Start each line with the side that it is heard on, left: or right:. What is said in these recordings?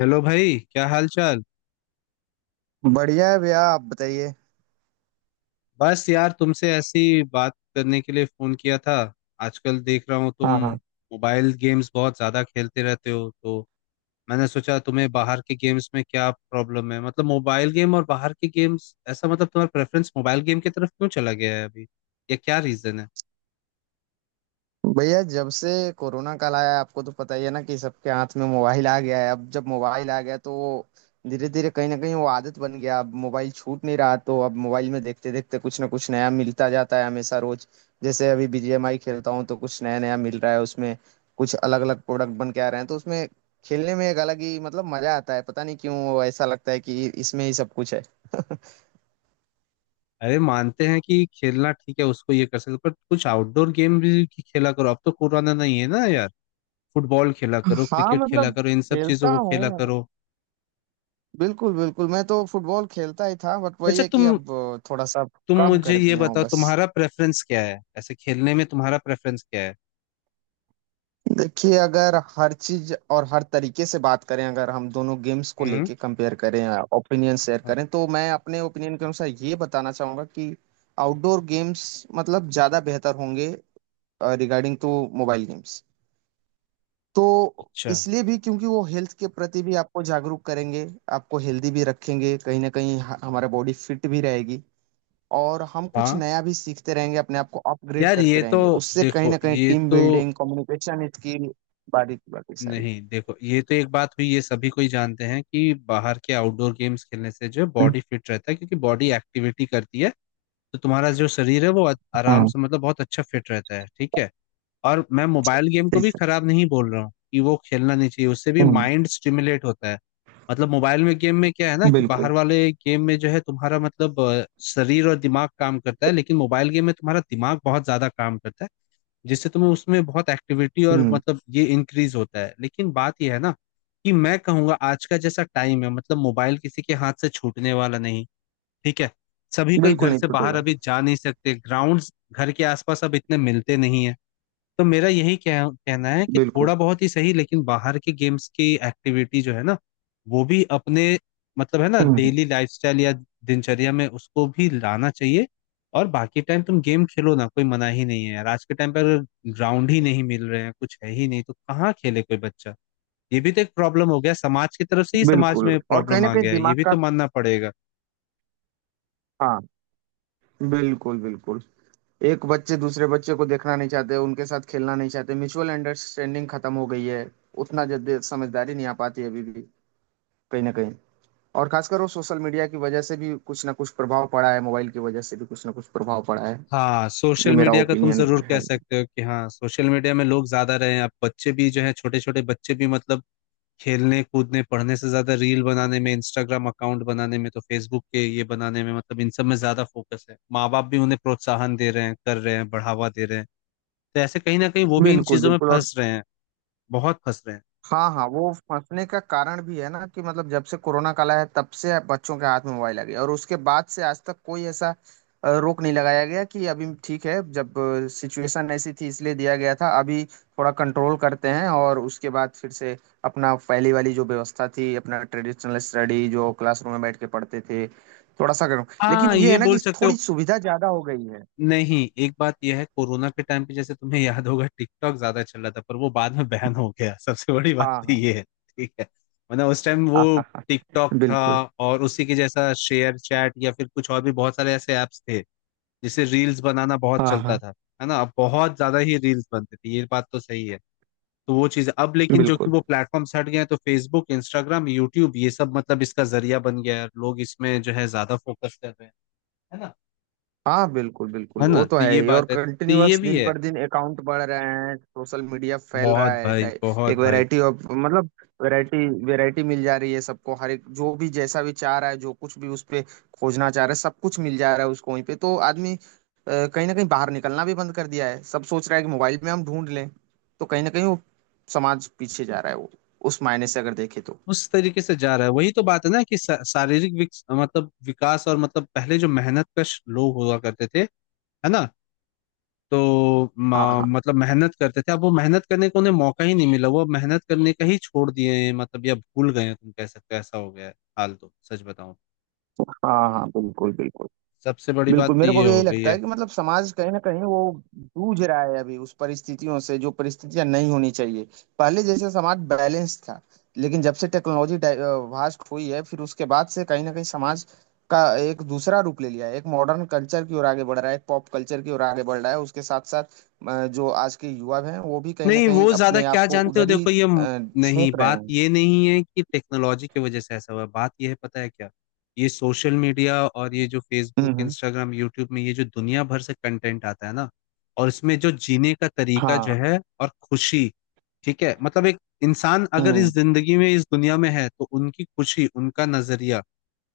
left: Hello भाई, क्या हाल चाल।
right: बढ़िया है भैया, आप बताइए।
left: बस यार, तुमसे ऐसी बात करने के लिए फोन किया था। आजकल देख रहा हूँ तुम
right: हाँ हाँ।
left: मोबाइल गेम्स बहुत ज्यादा खेलते रहते हो। तो मैंने सोचा, तुम्हें बाहर के गेम्स में क्या प्रॉब्लम है? मतलब मोबाइल गेम और बाहर के गेम्स, ऐसा मतलब तुम्हारा प्रेफरेंस मोबाइल गेम की तरफ क्यों चला गया है अभी, या क्या रीजन है?
right: भैया जब से कोरोना काल आया है, आपको तो पता ही है ना कि सबके हाथ में मोबाइल आ गया है। अब जब मोबाइल आ गया तो वो धीरे धीरे कहीं ना कहीं वो आदत बन गया। अब मोबाइल छूट नहीं रहा, तो अब मोबाइल में देखते देखते कुछ ना कुछ नया मिलता जाता है हमेशा रोज। जैसे अभी बीजीएमआई खेलता हूँ तो कुछ नया नया मिल रहा है उसमें। कुछ अलग अलग प्रोडक्ट बन के आ रहे हैं, तो उसमें खेलने में एक अलग ही मतलब मजा आता है। पता नहीं क्यों ऐसा लगता है कि इसमें ही सब कुछ है।
left: अरे, मानते हैं कि खेलना ठीक है, उसको ये कर सकते हो, पर कुछ आउटडोर गेम भी खेला करो। अब तो कोरोना नहीं है ना यार। फुटबॉल खेला करो,
right: हाँ
left: क्रिकेट खेला
right: मतलब
left: करो, इन सब चीजों
right: खेलता
left: को खेला
right: हूँ।
left: करो।
right: बिल्कुल बिल्कुल, मैं तो फुटबॉल खेलता ही था, बट वही
left: अच्छा,
right: है कि
left: तुम
right: अब थोड़ा सा
left: तुम
right: कम
left: मुझे
right: कर
left: ये
right: दिया हूँ
left: बताओ,
right: बस।
left: तुम्हारा प्रेफरेंस क्या है? ऐसे खेलने में तुम्हारा प्रेफरेंस क्या है?
right: देखिए, अगर हर चीज और हर तरीके से बात करें, अगर हम दोनों गेम्स को
left: हम्म।
right: लेके कंपेयर करें, ओपिनियन शेयर
left: हाँ।
right: करें, तो मैं अपने ओपिनियन के अनुसार ये बताना चाहूंगा कि आउटडोर गेम्स मतलब ज्यादा बेहतर होंगे रिगार्डिंग टू मोबाइल गेम्स। तो
left: अच्छा।
right: इसलिए भी क्योंकि वो हेल्थ के प्रति भी आपको जागरूक करेंगे, आपको हेल्दी भी रखेंगे, कहीं ना कहीं हमारा बॉडी फिट भी रहेगी। और हम कुछ
left: हाँ
right: नया भी सीखते रहेंगे, अपने आप को अपग्रेड
left: यार,
right: करते
left: ये तो
right: रहेंगे, उससे कहीं
left: देखो
right: ना कहीं
left: ये
right: टीम
left: तो
right: बिल्डिंग, कम्युनिकेशन स्किल, बारी की बाकी सारी।
left: नहीं देखो, ये तो एक बात हुई। ये सभी कोई जानते हैं कि बाहर के आउटडोर गेम्स खेलने से जो है बॉडी फिट रहता है, क्योंकि बॉडी एक्टिविटी करती है। तो तुम्हारा जो शरीर है वो आराम
right: हाँ,
left: से मतलब बहुत अच्छा फिट रहता है, ठीक है। और मैं मोबाइल गेम को
right: ठीक
left: भी
right: है।
left: खराब नहीं बोल रहा हूँ कि वो खेलना नहीं चाहिए, उससे भी
right: हम्म,
left: माइंड स्टिमुलेट होता है। मतलब मोबाइल में गेम में क्या है ना, कि
right: बिल्कुल।
left: बाहर वाले गेम में जो है तुम्हारा मतलब शरीर और दिमाग काम करता है, लेकिन मोबाइल गेम में तुम्हारा दिमाग बहुत ज्यादा काम करता है। जिससे तुम्हें उसमें बहुत एक्टिविटी और
right: हम्म।
left: मतलब ये इंक्रीज होता है। लेकिन बात यह है ना कि मैं कहूंगा आज का जैसा टाइम है, मतलब मोबाइल किसी के हाथ से छूटने वाला नहीं, ठीक है। सभी कोई
right: बिल्कुल
left: घर
right: नहीं
left: से बाहर
right: छूटेगा।
left: अभी जा नहीं सकते, ग्राउंड्स घर के आसपास अब इतने मिलते नहीं है। तो मेरा यही कहना है कि थोड़ा
right: बिल्कुल।
left: बहुत ही सही, लेकिन बाहर के गेम्स की एक्टिविटी जो है ना, वो भी अपने मतलब है ना
right: हम्म।
left: डेली लाइफस्टाइल या दिनचर्या में उसको भी लाना चाहिए। और बाकी टाइम तुम गेम खेलो ना, कोई मना ही नहीं है यार। आज के टाइम पर अगर ग्राउंड ही नहीं मिल रहे हैं, कुछ है ही नहीं, तो कहाँ खेले कोई बच्चा? ये भी तो एक प्रॉब्लम हो गया, समाज की तरफ से ही समाज
right: बिल्कुल
left: में
right: और कहीं
left: प्रॉब्लम
right: ना
left: आ
right: कहीं
left: गया है, ये
right: दिमाग
left: भी
right: का।
left: तो मानना पड़ेगा।
right: हाँ, बिल्कुल बिल्कुल। एक बच्चे दूसरे बच्चे को देखना नहीं चाहते, उनके साथ खेलना नहीं चाहते, म्यूचुअल अंडरस्टैंडिंग खत्म हो गई है। उतना जल्दी समझदारी नहीं आ पाती है अभी भी कहीं ना कहीं। और खासकर वो सोशल मीडिया की वजह से भी कुछ ना कुछ प्रभाव पड़ा है, मोबाइल की वजह से भी कुछ ना कुछ प्रभाव पड़ा है।
left: हाँ,
right: ये
left: सोशल
right: मेरा
left: मीडिया का तुम
right: ओपिनियन
left: जरूर
right: है।
left: कह सकते हो कि हाँ सोशल मीडिया में लोग ज्यादा रहे हैं, अब बच्चे भी जो है, छोटे छोटे बच्चे भी मतलब खेलने कूदने पढ़ने से ज्यादा रील बनाने में, इंस्टाग्राम अकाउंट बनाने में, तो फेसबुक के ये बनाने में, मतलब इन सब में ज्यादा फोकस है। माँ बाप भी उन्हें प्रोत्साहन दे रहे हैं, कर रहे हैं, बढ़ावा दे रहे हैं। तो ऐसे कहीं ना कहीं वो भी इन
right: बिल्कुल
left: चीजों में
right: बिल्कुल। और
left: फंस रहे हैं, बहुत फंस रहे हैं।
right: हाँ हाँ, वो फंसने का कारण भी है ना कि मतलब जब से कोरोना काल आया है, तब से बच्चों के हाथ में मोबाइल आ गया, और उसके बाद से आज तक कोई ऐसा रोक नहीं लगाया गया कि अभी ठीक है, जब सिचुएशन ऐसी थी इसलिए दिया गया था, अभी थोड़ा कंट्रोल करते हैं और उसके बाद फिर से अपना पहली वाली जो व्यवस्था थी, अपना ट्रेडिशनल स्टडी जो क्लासरूम में बैठ के पढ़ते थे, थोड़ा सा करो। लेकिन
left: हाँ
right: ये
left: ये
right: है ना
left: बोल
right: कि
left: सकते हो।
right: थोड़ी सुविधा ज्यादा हो गई है।
left: नहीं, एक बात यह है, कोरोना के टाइम पे जैसे तुम्हें याद होगा, टिकटॉक ज्यादा चल रहा था, पर वो बाद में बैन हो गया सबसे बड़ी बात
right: हाँ
left: तो
right: हाँ।
left: ये है, ठीक है। वरना उस टाइम वो
right: हाँ हाँ। हाँ,
left: टिकटॉक था।
right: बिल्कुल।
left: और उसी के जैसा शेयर चैट या फिर कुछ और भी बहुत सारे ऐसे ऐप्स थे, जैसे रील्स बनाना बहुत
right: हाँ
left: चलता
right: हाँ।
left: था, है ना। अब बहुत ज्यादा ही रील्स बनते थे, ये बात तो सही है। तो वो चीज अब, लेकिन जो कि
right: बिल्कुल।
left: वो प्लेटफॉर्म हट गए हैं, तो फेसबुक, इंस्टाग्राम, यूट्यूब ये सब मतलब इसका जरिया बन गया है, लोग इसमें जो है ज्यादा फोकस कर रहे हैं, है ना।
right: हाँ। बिल्कुल बिल्कुल,
left: है ना,
right: वो तो
left: तो
right: है
left: ये
right: ही। और
left: बात है, तो ये
right: कंटिन्यूअस
left: भी
right: दिन
left: है।
right: पर दिन अकाउंट बढ़ रहे हैं, सोशल मीडिया फैल रहा
left: बहुत
right: है,
left: भाई, बहुत
right: एक
left: भाई।
right: वैरायटी ऑफ मतलब वैरायटी, वैरायटी मिल जा रही है सबको। हर एक जो भी जैसा भी चाह रहा है, जो कुछ भी उस पे खोजना चाह रहा है, सब कुछ मिल जा रहा है उसको वहीं पे। तो आदमी कहीं ना कहीं बाहर निकलना भी बंद कर दिया है, सब सोच रहा है कि मोबाइल में हम ढूंढ लें। तो कहीं ना कहीं वो समाज पीछे जा रहा है, वो उस मायने से अगर देखे तो।
left: उस तरीके से जा रहा है, वही तो बात है ना कि शारीरिक मतलब विकास, और मतलब पहले जो मेहनत कश लोग हुआ करते थे, है ना। तो
right: हाँ हाँ।
left: मतलब मेहनत करते थे, अब वो मेहनत करने को उन्हें मौका ही नहीं मिला, वो अब मेहनत करने का ही छोड़ दिए हैं, मतलब या भूल गए हैं, तुम कह सकते हो ऐसा हो गया है हाल, तो सच बताऊं
right: हाँ हाँ। बिल्कुल बिल्कुल।
left: सबसे बड़ी
right: बिल्कुल
left: बात तो
right: मेरे को
left: ये
right: भी यही
left: हो गई
right: लगता है
left: है।
right: कि मतलब समाज कहीं ना कहीं वो जूझ रहा है अभी उस परिस्थितियों से, जो परिस्थितियां नहीं होनी चाहिए। पहले जैसे समाज बैलेंस था, लेकिन जब से टेक्नोलॉजी वास्ट हुई है, फिर उसके बाद से कहीं ना कहीं समाज का एक दूसरा रूप ले लिया है। एक मॉडर्न कल्चर की ओर आगे बढ़ रहा है, एक पॉप कल्चर की ओर आगे बढ़ रहा है, उसके साथ साथ जो आज के युवा हैं वो भी कहीं ना
left: नहीं,
right: कहीं
left: वो ज्यादा
right: अपने
left: क्या
right: आप को
left: जानते हो,
right: उधर ही
left: देखो नहीं,
right: झोंक रहे
left: बात
right: हैं।
left: ये नहीं है कि टेक्नोलॉजी की वजह से ऐसा हुआ। बात ये है, पता है क्या, ये सोशल मीडिया और ये जो फेसबुक,
right: हम्म।
left: इंस्टाग्राम, यूट्यूब में ये जो दुनिया भर से कंटेंट आता है ना, और इसमें जो जीने का तरीका जो
right: हाँ।
left: है, और खुशी, ठीक है, मतलब एक इंसान अगर इस
right: हम्म।
left: जिंदगी में, इस दुनिया में है, तो उनकी खुशी, उनका नजरिया,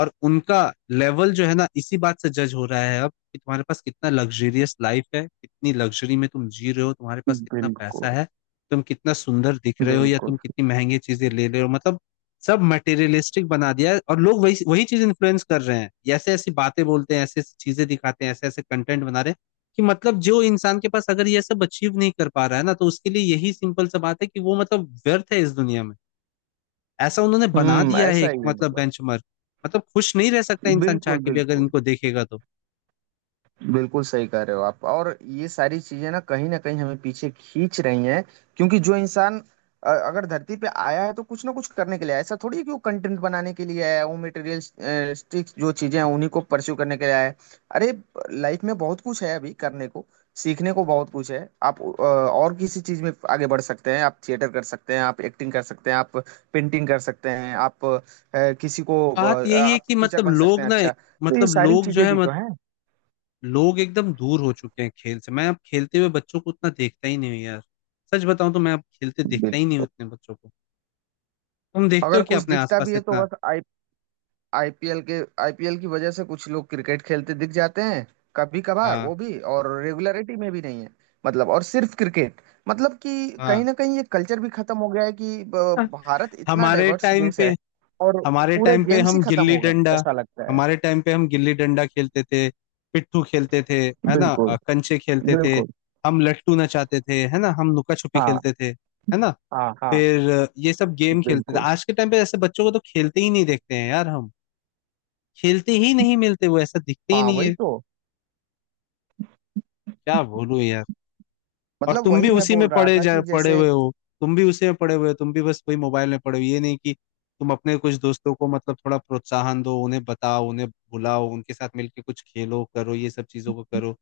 left: और उनका लेवल जो है ना, इसी बात से जज हो रहा है अब, कि तुम्हारे पास कितना लग्जरियस लाइफ है, कितनी लग्जरी में तुम जी रहे हो, तुम्हारे पास कितना पैसा
right: बिल्कुल
left: है, तुम कितना सुंदर दिख रहे हो, या
right: बिल्कुल।
left: तुम कितनी महंगी चीजें ले रहे हो, मतलब सब मटेरियलिस्टिक बना दिया है। और लोग वही वही चीज इन्फ्लुएंस कर रहे हैं, ऐसे ऐसी बातें बोलते हैं, ऐसे ऐसी चीजें दिखाते हैं, ऐसे ऐसे कंटेंट बना रहे हैं, कि मतलब जो इंसान के पास अगर ये सब अचीव नहीं कर पा रहा है ना, तो उसके लिए यही सिंपल सा बात है कि वो मतलब व्यर्थ है इस दुनिया में, ऐसा उन्होंने बना
right: हम्म,
left: दिया है
right: ऐसा
left: एक
right: ही है
left: मतलब
right: मतलब।
left: बेंचमार्क। मतलब खुश नहीं रह सकता इंसान, चाह
right: बिल्कुल,
left: के भी अगर
right: बिल्कुल।
left: इनको देखेगा तो।
right: बिल्कुल सही कह रहे हो आप। और ये सारी चीजें ना कहीं हमें पीछे खींच रही हैं, क्योंकि जो इंसान अगर धरती पे आया है तो कुछ ना कुछ करने के लिए आया है। ऐसा थोड़ी है कि वो कंटेंट बनाने के लिए आया है, वो मटेरियलिस्टिक जो चीजें हैं उन्हीं को परस्यू करने के लिए आया है। अरे, लाइफ में बहुत कुछ है अभी करने को, सीखने को बहुत कुछ है। आप और किसी चीज में आगे बढ़ सकते हैं, आप थिएटर कर सकते हैं, आप एक्टिंग कर सकते हैं, आप पेंटिंग कर सकते हैं, आप किसी को
left: बात यही है
right: आप
left: कि
right: टीचर
left: मतलब
right: बन सकते
left: लोग
right: हैं।
left: ना
right: अच्छा, तो ये
left: मतलब
right: सारी
left: लोग जो
right: चीजें
left: है
right: भी
left: मत,
right: तो हैं।
left: लोग एकदम दूर हो चुके हैं खेल से। मैं अब खेलते हुए बच्चों को उतना देखता ही नहीं हूँ यार, सच बताऊं तो मैं अब खेलते देखता ही नहीं हूँ
right: बिल्कुल।
left: उतने बच्चों को। तुम देखते हो
right: अगर
left: क्या
right: कुछ
left: अपने
right: दिखता
left: आसपास
right: भी है तो
left: इतना?
right: बस आई आईपीएल के, आईपीएल की वजह से कुछ लोग क्रिकेट खेलते दिख जाते हैं, कभी कभार।
left: हाँ
right: वो भी, और रेगुलरिटी में भी नहीं है। मतलब और सिर्फ क्रिकेट, मतलब कि कहीं
left: हाँ।
right: ना कहीं ये कल्चर भी खत्म हो गया है कि भारत इतना
left: हमारे
right: डाइवर्स
left: टाइम
right: देश
left: पे
right: है, और
left: हमारे
right: पूरे
left: टाइम पे
right: गेम्स ही
left: हम
right: खत्म
left: गिल्ली
right: हो गए हैं,
left: डंडा
right: ऐसा लगता है।
left: हमारे टाइम पे हम गिल्ली डंडा खेलते थे, पिट्ठू खेलते थे, है ना,
right: बिल्कुल
left: कंचे खेलते थे,
right: बिल्कुल।
left: हम लट्टू नचाते थे, है ना, हम लुका छुपी
right: हाँ
left: खेलते थे, है ना,
right: हाँ। हाँ,
left: फिर ये सब गेम खेलते थे।
right: बिल्कुल।
left: आज के टाइम पे ऐसे बच्चों को तो खेलते ही नहीं देखते हैं यार हम, खेलते ही नहीं मिलते, वो ऐसा दिखते ही
right: हाँ,
left: नहीं
right: वही
left: है,
right: तो।
left: क्या बोलूं यार। और
right: मतलब
left: तुम भी
right: वही मैं
left: उसी में
right: बोल रहा था कि
left: पड़े
right: जैसे।
left: हुए हो, तुम भी उसी में पड़े हुए हो, तुम भी बस वही मोबाइल में पड़े हो, ये नहीं कि तुम अपने कुछ दोस्तों को मतलब थोड़ा प्रोत्साहन दो, उन्हें बताओ, उन्हें बुलाओ, उनके साथ मिलके कुछ खेलो करो, ये सब चीजों को करो।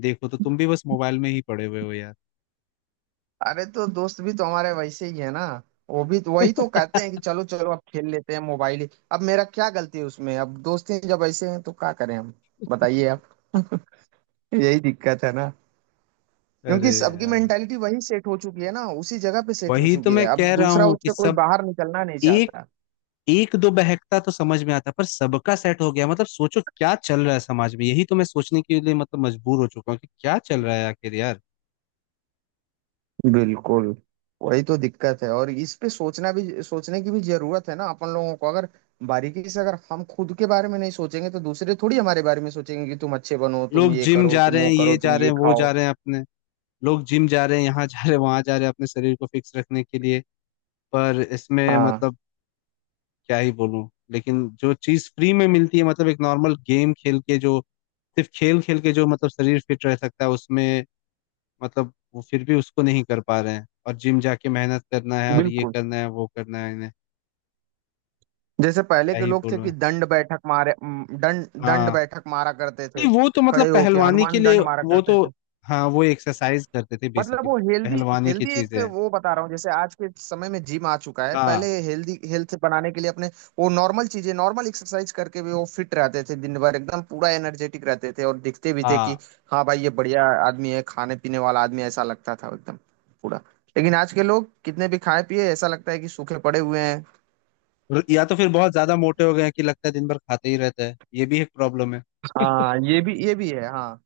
left: देखो, तो तुम भी बस मोबाइल में ही पड़े हुए हो यार।
right: अरे तो दोस्त भी तो हमारे वैसे ही है ना। वो भी तो वही तो कहते हैं कि चलो चलो, अब खेल लेते हैं मोबाइल ही। अब मेरा क्या गलती है उसमें? अब दोस्त ही जब ऐसे हैं तो क्या करें हम? बताइए आप। यही दिक्कत है ना,
left: अरे
right: क्योंकि सबकी
left: यार,
right: मेंटालिटी वही सेट हो चुकी है ना, उसी जगह पे सेट हो
left: वही तो
right: चुकी है।
left: मैं
right: अब
left: कह रहा
right: दूसरा
left: हूँ कि
right: उससे कोई
left: सब,
right: बाहर निकलना नहीं
left: एक,
right: चाहता।
left: एक दो बहकता तो समझ में आता, पर सबका सेट हो गया, मतलब सोचो क्या चल रहा है समाज में, यही तो मैं सोचने के लिए मतलब मजबूर हो चुका हूँ कि क्या चल रहा है आखिर यार।
right: बिल्कुल, वही तो दिक्कत है। और इस पे सोचना भी, सोचने की भी जरूरत है ना अपन लोगों को। अगर बारीकी से अगर हम खुद के बारे में नहीं सोचेंगे तो दूसरे थोड़ी हमारे बारे में सोचेंगे कि तुम अच्छे बनो, तुम
left: लोग
right: ये
left: जिम
right: करो,
left: जा
right: तुम
left: रहे
right: वो
left: हैं
right: करो,
left: ये जा
right: तुम
left: रहे
right: ये
left: हैं वो
right: खाओ।
left: जा रहे हैं अपने लोग जिम जा रहे हैं, यहाँ जा रहे हैं, वहां जा रहे हैं, अपने शरीर को फिक्स रखने के लिए। पर इसमें
right: हाँ।
left: मतलब क्या ही बोलूं, लेकिन जो चीज फ्री में मिलती है, मतलब एक नॉर्मल गेम खेल के जो, सिर्फ खेल खेल के जो मतलब शरीर फिट रह सकता है उसमें, मतलब वो फिर भी उसको नहीं कर पा रहे हैं, और जिम जाके मेहनत करना है और ये
right: बिल्कुल।
left: करना है वो करना है इन्हें,
right: जैसे पहले
left: क्या
right: के
left: ही
right: लोग थे
left: बोलूं।
right: कि दंड बैठक मारे, दंड दंड
left: हाँ।
right: बैठक मारा करते
left: नहीं,
right: थे,
left: वो तो मतलब
right: खड़े होके
left: पहलवानी के
right: हनुमान
left: लिए।
right: दंड मारा
left: वो
right: करते
left: तो
right: थे।
left: हाँ, वो एक्सरसाइज करते थे
right: मतलब
left: बेसिकली,
right: वो हेल्दी,
left: पहलवानी की
right: हेल्दी एक
left: चीजें हैं।
right: वो बता रहा हूँ। जैसे आज के समय में जिम आ चुका है, पहले
left: हाँ
right: हेल्दी, हेल्थ बनाने के लिए अपने वो नॉर्मल चीजें, नॉर्मल एक्सरसाइज करके भी वो फिट रहते थे, दिन भर एकदम पूरा एनर्जेटिक रहते थे, और दिखते भी थे कि
left: हाँ।
right: हाँ भाई, ये बढ़िया आदमी है, खाने पीने वाला आदमी है, ऐसा लगता था एकदम पूरा। लेकिन आज के लोग कितने भी खाए पिए, ऐसा लगता है कि सूखे पड़े हुए हैं।
left: और या तो फिर बहुत ज्यादा मोटे हो गए हैं कि लगता है दिन भर खाते ही रहता है, ये भी एक प्रॉब्लम है,
right: हाँ, ये भी, ये भी है हाँ।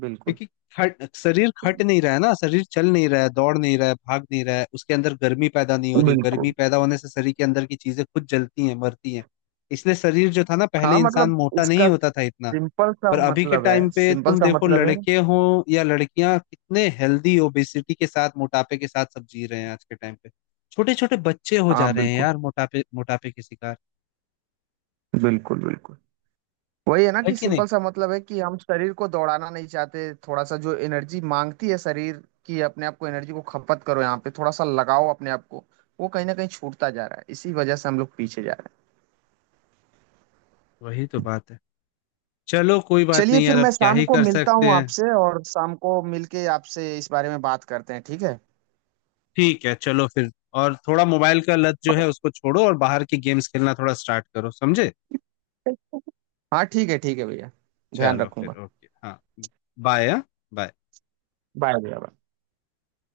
right: बिल्कुल
left: क्योंकि खट शरीर खट नहीं रहा है ना, शरीर चल नहीं रहा है, दौड़ नहीं रहा है, भाग नहीं रहा है, उसके अंदर गर्मी पैदा नहीं हो रही, गर्मी
right: बिल्कुल।
left: पैदा होने से शरीर के अंदर की चीजें खुद जलती हैं, मरती हैं, इसलिए शरीर जो था ना,
right: हाँ
left: पहले इंसान
right: मतलब
left: मोटा नहीं
right: इसका
left: होता था इतना।
right: सिंपल सा
left: पर अभी के
right: मतलब है,
left: टाइम पे
right: सिंपल
left: तुम
right: सा
left: देखो,
right: मतलब है।
left: लड़के हो या लड़कियां, कितने हेल्दी ओबेसिटी के साथ, मोटापे के साथ सब जी रहे हैं आज के टाइम पे। छोटे छोटे बच्चे हो
right: हाँ
left: जा रहे हैं
right: बिल्कुल।
left: यार मोटापे मोटापे के शिकार,
right: बिल्कुल बिल्कुल। वही है ना
left: है
right: कि
left: कि नहीं?
right: सिंपल सा मतलब है कि हम शरीर को दौड़ाना नहीं चाहते। थोड़ा सा जो एनर्जी मांगती है शरीर की, अपने आप को एनर्जी को खपत करो, यहाँ पे थोड़ा सा लगाओ अपने आप को। वो कहीं ना कहीं छूटता जा रहा है, इसी वजह से हम लोग पीछे जा रहे हैं।
left: वही तो बात है, चलो कोई बात
right: चलिए
left: नहीं
right: फिर
left: यार, अब
right: मैं
left: क्या
right: शाम
left: ही
right: को
left: कर
right: मिलता
left: सकते
right: हूँ
left: हैं।
right: आपसे, और शाम को मिलके आपसे इस बारे में बात करते हैं, ठीक है।
left: ठीक है, चलो फिर। और थोड़ा मोबाइल का लत जो है उसको छोड़ो, और बाहर की गेम्स खेलना थोड़ा स्टार्ट करो, समझे।
right: हाँ ठीक है, ठीक है भैया, ध्यान
left: चलो फिर,
right: रखूंगा।
left: ओके, हाँ। बाय। हाँ, बाय।
right: बाय भैया, bye।